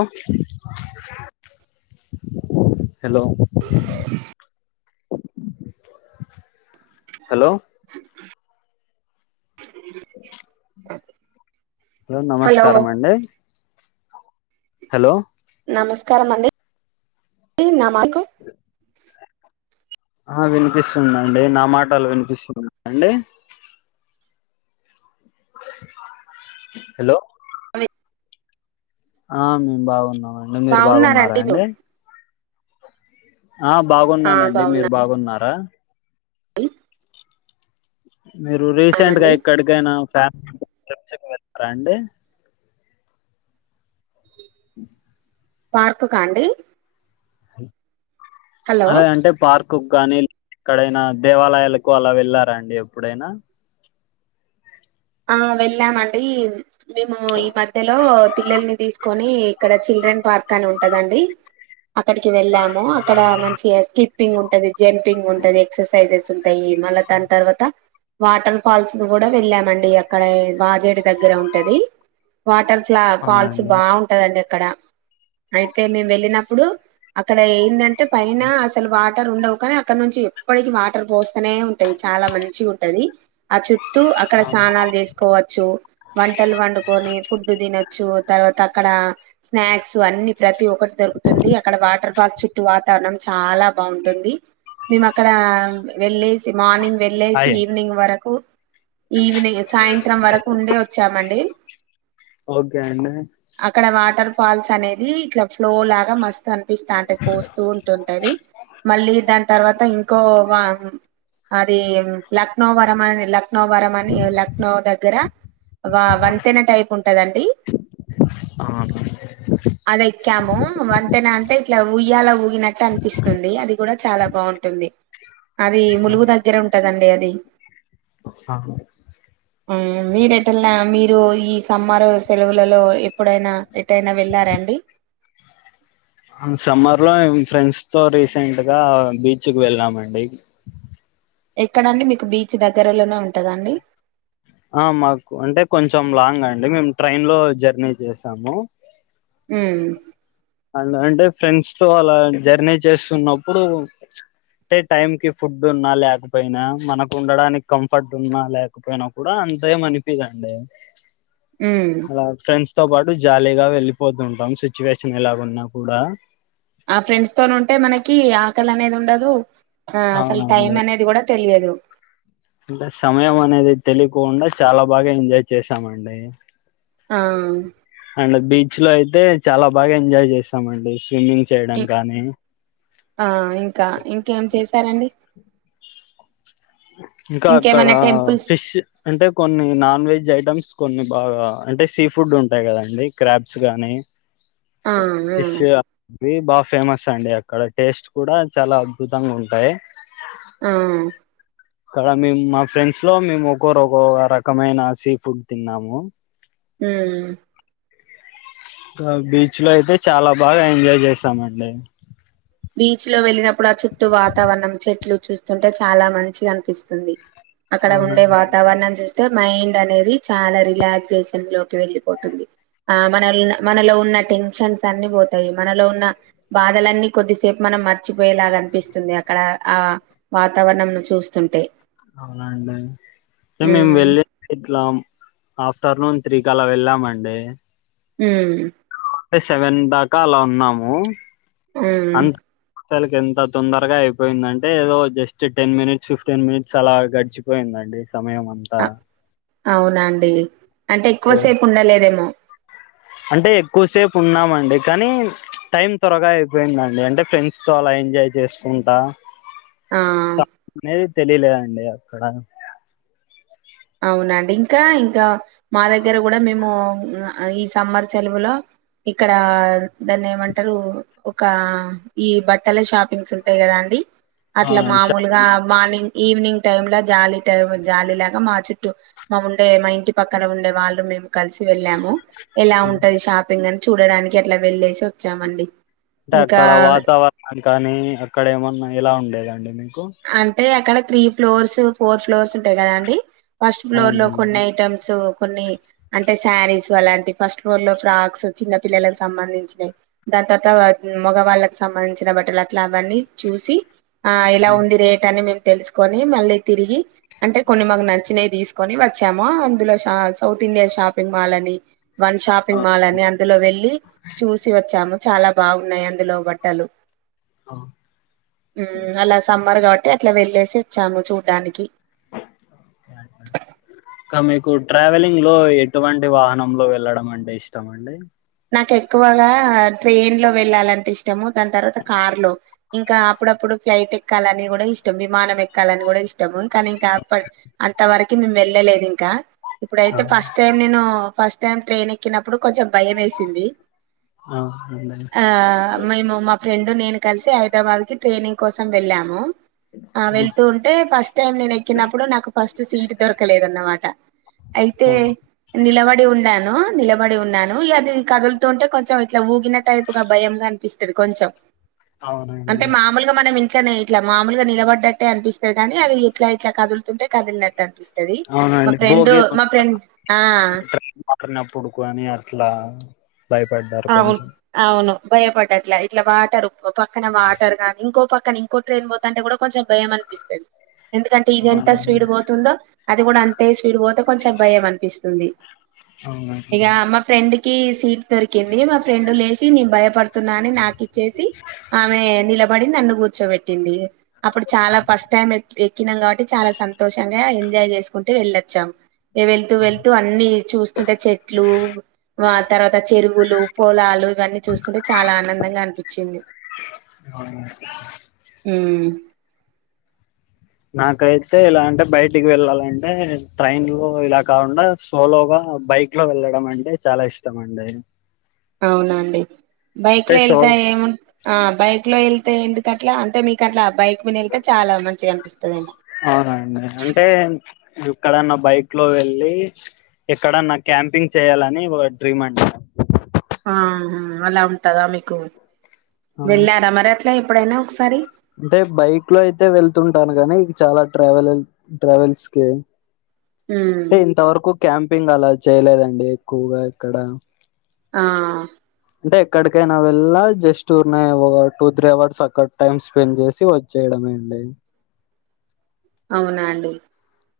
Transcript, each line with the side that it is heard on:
left: ఓ hello hello hello నమస్కారమండి hello
right: నమస్కారం అండి నామాయి
left: అ ఆ వినిపిస్తుందిండి నా మాటలు వినిపిస్తున్నా అండి హలో
right: అది
left: ఆ మేము బావున్నామండి. మీరు బావున్నారా
right: బాగున్నారండి మీరు
left: అండి? ఆ
right: ఆ
left: బాగున్నానండి, మీరు
right: బాగున్నాండి
left: బాగున్నారా? మీరు రీసెంట్గా
right: బాగున్నామండి
left: ఎక్కడికైనా ఫ్యామి పిలచుకుని వెళ్తారా అండి? హ
right: పార్కుకా అండి
left: అలాగంటే పార్కు కానీ ఎక్కడైనా దేవాలయాలకు అలా వెళ్ళారాండి ఎప్పుడైనా
right: ఆ వెళ్ళామండి మేము ఈ మధ్యలో పిల్లల్ని తీస్ కొని ఇక్కడ చిల్డ్రన్ పార్క్ అని ఉంటదండి అక్కడి వెళ్ళాము అక్కడ మంచిగ స్కిప్పింగ్ ఉంటంది జంపింగ్ ఉంటది ఎక్ససైజెస్ ఉంటాయి మళ్ళ దాని తర్వాత వాటర్ ఫాల్స్ది కూడా వెళ్ళా మండి అక్కడ వాజేడి దగ్గర ఉంటది వాటర్ ఫ్లా ఫాల్స్
left: అవునండి
right: బాగుంటదండి అక్కడ అయితే మేము వెళ్ళినప్పుడు అక్కడ ఏందంటే పైన అసలు వా వాటర్ ఉండవు కానీ అక్కడ నుంచి ఎప్పటికి వాటర్ పోస్తనే ఉంటాయి చాలా మంచి ఉంటది ఆ చుట్టూ అక్కడ స్నానాలు చేసుకోవచ్చు వంటలు వండుకొని ఫుడ్ తినొచ్చు తర్వాత అక్కడ స్నాక్స్ అన్ని ప్రతి ఒక్కటి దొరుకుతుంది అక్కడ వాటర్ వాల్ చుట్టూ వాతావరణం చాలా బాగుంటుంది మేము అక్కడ వెళ్ళేస్ మార్నింగ్ వెళ్లేేసి
left: అయే
right: ఈవినింగ్ వరకు ఈవినింగ్ సాయంత్రం వరకు ఉండే వచ్చామండి
left: ఒకే అండి
right: అక్కడ వాటర్ ఫాల్స్ అనేది ఇట్లా ఫ్లో లాగా మస్త్ కనిపిస్తాంటే పోస్తూ ఉంటుంటవి మళ్ళీ దాని తర్వాత ఇంకో వ అది లక్నో వరంని లక్నో వరంన్ లక్నో దగ్గర వా వంతెన టైప్ ఉంటదండి అదైక్కము వంతెనా అంతె ఇ ఇట్ల ఊయ్యాల ఊగినట్టు అనిపిస్తుంది అది కూడా చాలా బాగుంటుంది అది ములుగు దగ్గర ఉంటదండి అది
left: అ ఆ
right: ఊ మెరెట్టల్ల మీరు ఈ సమ్మరు సెలవులలో ఎప్పుడైనా ఎట్టైనా వెళ్ళారండి
left: సమ్మర్ లోే ఫ్రెండ్స్ తో రీసెంట్ గా బీచ్ కు వెళ్ళామండి
right: ఎక్కడండి మీకు బీచ్ దగ్గరలోనే ఉంటదండి
left: ఆ మాకు అంటే కొంచెం లాంగ్ అండి మేము ట్రైన్ లో జర్నీ చేసాము
right: ఉ
left: అండ్ అంటె ఫ్రెండ్స్ తో అలా జర్నీ చేస్తున్నప్పుడు అంటే టైం కి ఫుడ్ ఉన్నా లేకపోయినా మనకు ఉండడానికి కంఫర్ట్ ఉన్నా లేకపోయినా కూడా అంత ఏం అనిపిదండి
right: హ్మ్
left: అలా ఫ్రెండ్స్ తో పాటు జాలీగా వెళ్ళిపోతుంటాం సిచ్యువేషన్ ఎలాగున్నా కూడా
right: ఆ ఫ్రెండ్స్ తోనుంటె మనకి ఆకలి అనేది ఉండదు ఆ అసలు టైం
left: అవునండి
right: అనేది కూడా తెలియదు
left: అంటే సమయం అనేది తెలియకుండా చాలా బాగా ఎంజాయ్ చేసామండి
right: ఆ
left: బీచ్లో అయితే చాలా బాగా ఎంజాయ్ చేశామండి
right: ఇ ఆ ఇంకా ఇంకేం చేశారండి
left: ఇంకా అక్కడ
right: ఇంకేమైనా టెంపుల్స్
left: ఫిష్ అంటే కొన్ని నాన్ వెజ్ ఐటమ్స్ కొన్ని బాగా అంటే సీ ఫుడ్ ఉంటాయి కదాండి క్రాబ్స్ గానీ
right: ఆ
left: ఫిష్
right: ఆ
left: అది బా ఫేమస్ అండి అక్కడ టేస్ట్ కూడా చాలా అద్భుతంగా ఉంటాయ్
right: లేరన్
left: అక్కడ మేము మా ఫ్రెండ్స్ లో మేము ఒకరు ఒక రకమైన సీ ఫుడ్ తిన్నాము
right: హుమ్
left: బీచ్ లో అయితే చాలా బాగా ఎంజాయ్ చేశాం అండి
right: బీచ్ లో వెళ్ళినప్పుడు ఆ చుట్టూ వాతావరణం చెట్లు చూస్తుంటే చాలా మంచిగా అనిపిస్తుంది అక్కడ ఉండే
left: అవునండి
right: వాతావరణం చూస్ మైండ్ అనేది చాలా రిలాక్సేషన్ లోకి వెళ్ళిపోతుంది ఆ మన మనలో ఉన్ టెన్షన్స్ అన్ని పోతాయి మనలో ఉన్న బాధలనీ కొద్దిసేపు మనం మర్చిపోయేలాగా అనిపిస్తుంది అక్కడ ఆ వాతావరణంను చూస్తుంటే
left: అవునండి మేము
right: ఉమ్
left: వెలే ఇట్లాం ఆఫ్టర్నూన్ త్రీ కళ వెళ్ళామండి
right: ఉమ్
left: ఒక సెవెన్ దాకా అలా ఉన్నాము
right: ఉమ్
left: అసాలకి ఎంత తొందరగా అయిపోయిందంటే ఏదో just ten minutes fifteen minutes అలా గడిచిపోయిందండి సమయం అంతా
right: అవునాండి అంటే ఎక్కువసేపు ఉండలేదేమో
left: అంటే ఎక్కువసేపు ఉన్నామండి కానీ టైం త్వరగా అయిపోయిందండి అంటే ఫ్రెండ్స్ తో అలా ఎంజాయ్ చేస్తుంటా
right: ఆ
left: టైమ్ అనేది తెలియాలేదండి అక్కడ
right: అవునండి ఇంకా ఇంకా మా దగ్గర కూడా మేము ఈ సమ్మర్ సెలవులో ఇక్కడ దాన్ని ఏమంటారు ఒక ఈ బట్టల షాప్ న్స్ ఉంటాయి కదండీ అట్లా
left: అవునండి
right: మామూలుగా
left: షాపింగ్
right: మార్నింగ్ ఈవినింగ్ టైంలో జాలీ టైం జాలీ లాగా మా చుట్టూ మా ఉండే మా ఇంటి పక్కన ఉండే వాళ్ళు మేము కలిసి వెళ్ళాము ఎలా ఉంటది షాపింగ్ అని చూడడానికి అట్లా వెళ్లేేసి
left: అంటే అక్కడ వాతావరణం కానీ అక్కడ ఏమన్నా ఎలా ఉండేదండి మీకు
right: అంటే అక్కడ త్రీ ఫ్లోర్స్ ఫోర్ ఫ్లోర్స్ ఉంటాయి కదండీ ఫస్ట్ ఫ్లోర్ లో
left: అవునండి
right: కొన్ని ఐటమ్స్ కొన్ని అంటే శారీస్ అలాంటి ఫస్ట్ ఫ్లోర్లో ఫ్రాక్స్ చిన్న పిల్లలకు సంబంధించినాయి డై మగవాళ్ళకి సంబంధించిన బట్టలు అట్లా అవన్నీ చూసి ఆ ఇలా ఉ మేం తెసుకొని మళ్ళీ తిరిగి అంటే కొన్ని మాకు నచ్చినయి తీసుకొని వచ్చామ అందులో షా సౌత్ ఇండియా షాపింగ్ మాల్ అని వన్
left: ఆ,
right: షాపింగ్ మాల్ అని అందులో వెళ్ళి చూసి వచ్చాము చాలా బాగున్నాయి అందులో బట్టలు
left: ఆ.
right: ఉమ్ అలా స సమరు కాబట్టి అట్లా వెళ్లేేసి వచ్చాము చూడ్డానికి
left: ఇంకా మీకు ట్రావెలింగ్ లో ఎటువంటి వాహనంలో వెళ్ళడం అంటే ఇష్టం అండి
right: నాకు ఎక్కువగా ట్రైన్ లో వెళ్ళాలంట ఇష్టము దాని తర్వాత కార్ లో ఇంకా అప్పుడప్పుడు ఫ్లైట్ ఎక్కాలని కూడా ఇష్టం విమానం ఎక్కాలని కూడా ఇష్ ఇవాం కానీ ఇంకా అప్ప అంత వరకు మేము వెళ్ళలేదు ఇంకా ఇప్పుడైతే
left: ఆ.
right: ఫస్ట్ టైం నేను ఫస్ట్ టైం ట్రైన్ ఎక్కినప్పుడు కొంచెం భయం వే సింది
left: అవునండి
right: ఆ మేము మాక్ ఫ్రెండ్ నేను కలిసి హైదరాబాద్ కి ట్రైనింగ్ కోసం వెళ్ళాము ఆ
left: అవు
right: వెళ్తూ ఉంటే ఫస్ట్ టైం నేను ఎక్కినప్పుడు నాకు ఫస్ట్ సీట్ దొరకలేదన్నమాట అయితే నిలబడి ఉంనాను నిలబడి ఉన్నాను లేదే కదులుతుంటే కొంచెం ఇట్లా ఊగిన టైపు గా భయంగా అనిపిస్తుది కొంచెం అంటే
left: అవునండి
right: మామూలుగా మనం ఇంచనే ఇట్లా మామలుగా నిలబడ్డట్టే అనిపిస్త కగని అది ఇట్ల ఇట్ల కదులుతుంటే కదిలినట్టు అనిపిస్తుది మా ఫ్రెండ్ మా ఫ్రెండ్ ఆ
left: ఇ మాత్రనప్పుడుకని అట్లా భయపడ్డారు
right: అవును
left: కొంచెం
right: అవును భయపడ్డట్లా ఇట్లా వాటర్ పక్కన వాటర్ కానీ ఇంకో పక్ కన ఇంకో ట్రైన్ పోతాంటే కూడా కొంచెం భయం అనిపిస్తది ఎందుకంటే ఇది ఎంత
left: అవునండి
right: స్పీడ్ పోతుందో అది కూడా అంతే స్పీడ్ పోతే కొంచెం భయం అనిపిస్తుంది
left: అవునండి
right: ఇగ మా ఫ్రెండ్కి సీట్ దొర్ కింది మా ఫ్రెండ్ లేసి నేను భయపడుతున్నా అని నాకిచ్చేసి ఆమె నిల పడి నన్ను కూర్చోబెట్టింది అప్పుడు చాలా ఫస్ట్ టైం ఎక్కినాం కాబట్టి చాలా సంతోషంగా ఎంజాయ్ చేసుకుంటు వెళ్ళొచ్చాం వెళ్తూ వెళ్తూ అన్ని చూస్తుంటే చెట్లు వ తర్వాత చెరువు పులు పొలాలు ఇవన్నీ చూస్తుంటే చాలా ఆనందంగా అనిపిచింది
left: అవును
right: ఉ
left: నాకైతే ఇలా అంటే బయటికి వెళ్ళలంటే ట్రైన్ లో ఇలా కాకుండా సోలోగా బై బైక్లో వెళ్ళడం అంటే చాలా ఇష్టం అండి
right: అవునండి బైక్ లో
left: సో
right: ఎళ్తే ఏము ఆ బైక్ లో ఎళ్ తే ఎందుకట్లా అంటే మీకు అట్ల బై మిన ఎళ్తే చాలా మంచిగా అనిపిస్తదఎమో
left: ఇక్కడన్న బైక్ లో వెళ్ళి ఎక్కడన్నా క్యాంపింగ్ చేయ్యాలని ఒక డ్రీమ్ అండి
right: ఆహ అలా ఉంటదా మీకు
left: ఆ
right: వెళ్ళారా మరి అట్లా ఎప్పుడైనా ఒకసారి
left: అంటే బైక్ లో అయితే వెళ్తుంటాను గని చాలా ట్రావెల ట్రావెల్స్ కే
right: ఉమ్
left: అంటె ఇంతవరకు క్యాంపింగ్ అలా చేయలేదండి ఎక్కువగా ఎక్కడ
right: ఆ
left: అంటే ఎక్కడికైనా వెళ్ళ జస్ట్ ఉర్నే ఒక టూ త్రీ అవర్స్ అక్కడ టైమ్ స్పెండ్ చేసి వచ్చేయడం అండి
right: అవునా అండి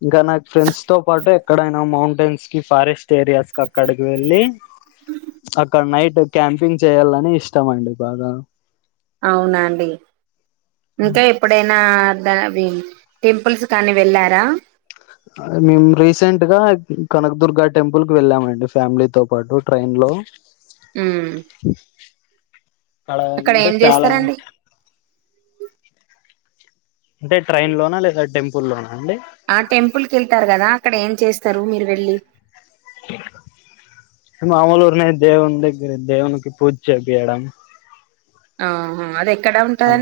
left: ఇంకా నాకు ఫ్రెండ్స్ తో పాటు ఎక్కడైనా మౌంటైన్స్ కి ఫారెస్ట్ ఏరియాస్ కక్కడికి వెళ్ళి అక్కడ నైట్ క్యాంపింగ్ చెయ్యల్లని ఇష్టమండి బాగా
right: అవునాండి ఇంకా ఎప్పుడైనా దావి టెంపుల్స్ కానీ వెళ్లారా
left: మేము రీసెంట్ గా కనకదుర్గ టెంపుల్ కి వెళ్ళామండి ఫ్యామిలీతో పాటు ట్రైన్ లో
right: ఊ అక్కడ
left: అంటే
right: ఏం
left: చాలా
right: చేస్తరండి
left: అంటే ట్రైన్ లోనా లేదా టెంపు లోనా అండి
right: ఆ టెంపుల్కి వెళ్తారు కదా అక్కడ ఏం చేస్తారు మీరు వెళ్ళి
left: ఆ మామలురునే దేవుని దగ్గర దేవునికి పూజ చేపియడం
right: ఆహ
left: అ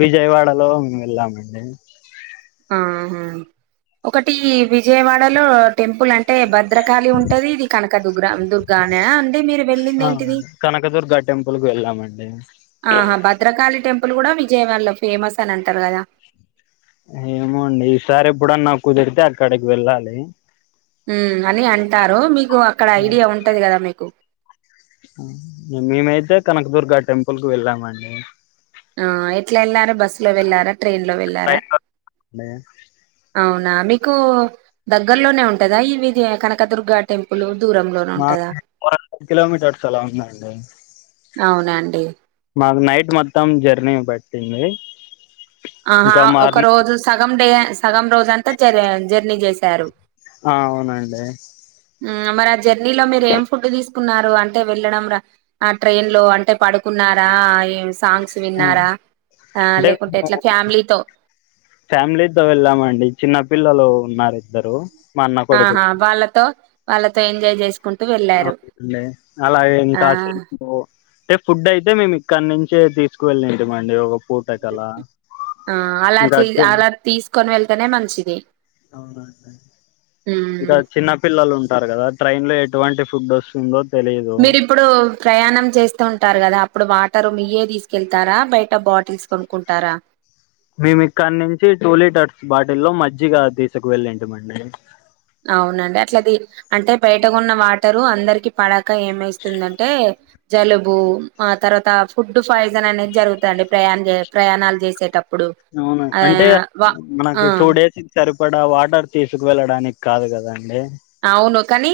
left: విజయవాడలో ము వెళ్ళామండి
right: ఆహా ఒకటి విజయవాడలో టెంపుల్ అంటే భద్రకాళి ఉంటది ఇది కనక దగ్రా దుర్గానే అంటే మీరు వెళ్ళింది
left: ఆ
right: ఏంటిది
left: కనకదుర్గ టెంపుల్కి వెళ్ళామండి
right: ఆహా భద్రకాళి టెంపుల్ కూడా విజయవాడలో ఫేమస్ అని అంటారు కదా
left: ఏమోండి ఈసారి ఎప్పుడన్నా కుదిరితే అక్కడికి వెళ్ళాలి
right: అని అంటారు మీకు అక్కడ ఐడియా ఉంటది కదా మీకు
left: ఆ మేమైతే కనకదుర్గ టెంపుల్కి వెళ్ళామండి
right: ఆ ఎట్లా వెళ్లారా బస్సు లో వెళ్ళారా ట్రైన్ లో వెళ్ళారా
left: ట్రైన్లో అండి
right: అవునా మీకు దగ్గర్లోనే ఉంటదా ఇవిది కనకదుర్గ టెంపుల్ దూరంలోనే ఉంటదా
left: మాకు ఫోర్ హండ్రెడ్ కిలోమీటర్స్ అలా ఉందండి
right: అవునండి
left: మాకు నైట్ మొత్తం జర్నీ పట్టింది
right: ఆహా
left: ఇంకా
right: ఒక
left: మార్నింగ్
right: రోజు సగం డే సగం రోజు అంతా జ జర్నీ చేశారు
left: ఆ అవునండి
right: ఉహు మరి జర్నీలో మీరు ఏం ఫుడ్ తీసుకున్నారు అంటే వెళ్ళడం రా ఆ ట్రైన్ లో అంటే పడుకు న్నారా ఏ సాంగ్స్ విన్నారా లేకుంటే ఎట్లా
left: అంటే
right: ఫ్యామిలీతో
left: ఫ్యామిలీతో వెళ్ళామండి చిన్న పిల్లలు ఉన్నారు ఇద్దరు మా అన్న కొడుకులు
right: ఆహా వాళ్ళతో వాళ్ళతో ఎంజాయ్ చేసుకు
left: అవుండి అలాగే
right: ఆ
left: ఇంకా చె అంటే ఫుడ్ అయితే మేము ఇక్కడి నుం చే తీసుకువెళ్ళి ఏంటిమండి ఒక పూట కల
right: ఆ అలా తీ అలా తీసుకొని వెళ్తేనే మంచిది
left: అవునండి
right: మ్మ్
left: ఇంకా చిన్న పిల్లలు ఉంటారు కదా ట్రైన్ లో ఎటువంటి ఫుడ్ వస్తుందో తెలియదు
right: మీరిప్పుడు ప్రయాణం చేస్తూ ఉంటారు కదా అప్పుడు వాటరు మీ ఇంటియే తీసుకెళ్తారా బయట బాటిల్స్ కొనుకుంటారా
left: మేమి ఇక్కడి నుంచి టూ లీటర్స్ బాటిల్లో మజ్జిగ తీసుకు వెళ్ళంటమండి
right: అవునండి అట్లది అంటే బయటకున్న వాటరు అందరికి పడక ఏమేస్తుందంటే జలుబు ఆ తర్వాత ఫుడ్ పాయిజన్ అనేది జరుగుతుండి ప్రయాణ ప్రయాణాలు చేసేటప్పుడు
left: అవును
right: ఆ
left: అంటే
right: వా ఆ
left: మనకి టూ డేస్ ఇచ్చారు ఇక్కడ వాటర్ తీసుకువెెళ్ళడానికి కాదు కదాండి
right: అవును కానీ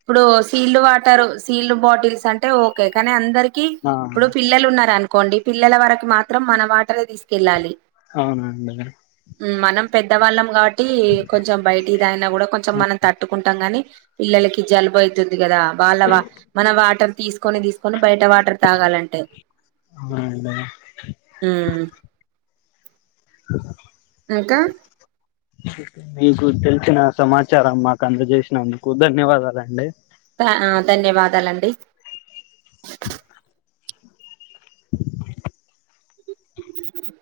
right: ఇప్పుడు సీల్డ్ వాటర్ సీల్డ్ బాటిల్స్ అంటే ఓకే కానీ అందరికి
left: ఆ
right: ఇప్పుడు పిల్లలు ఉన్నారురను కొండి పిల్లల వరకు మాత్రం మన వాటరయే తీసుకెళ్ళాలి
left: అవునండి
right: మనం పెద్దవాళ్ళం కాబట్టి కొంచెం బయటియి తగ్గినా కూడా కొంచెం మనం కుంటాం గాని పిల్లలకి జలుబు అతుంది కదా వాళ్ళ మనం వాటర్ తీసుకొని తీసుకొని బయట వాటర్ తాగాలంటే
left: అవునండి
right: ఉమ్ ఇంకా
left: మీకు తెలిసిన సమాచారం మాకు అందజేసినందుకు ధన్యవాదాలండి
right: ధ- ఆ, ధన్యవాదాలండి [unintelligible]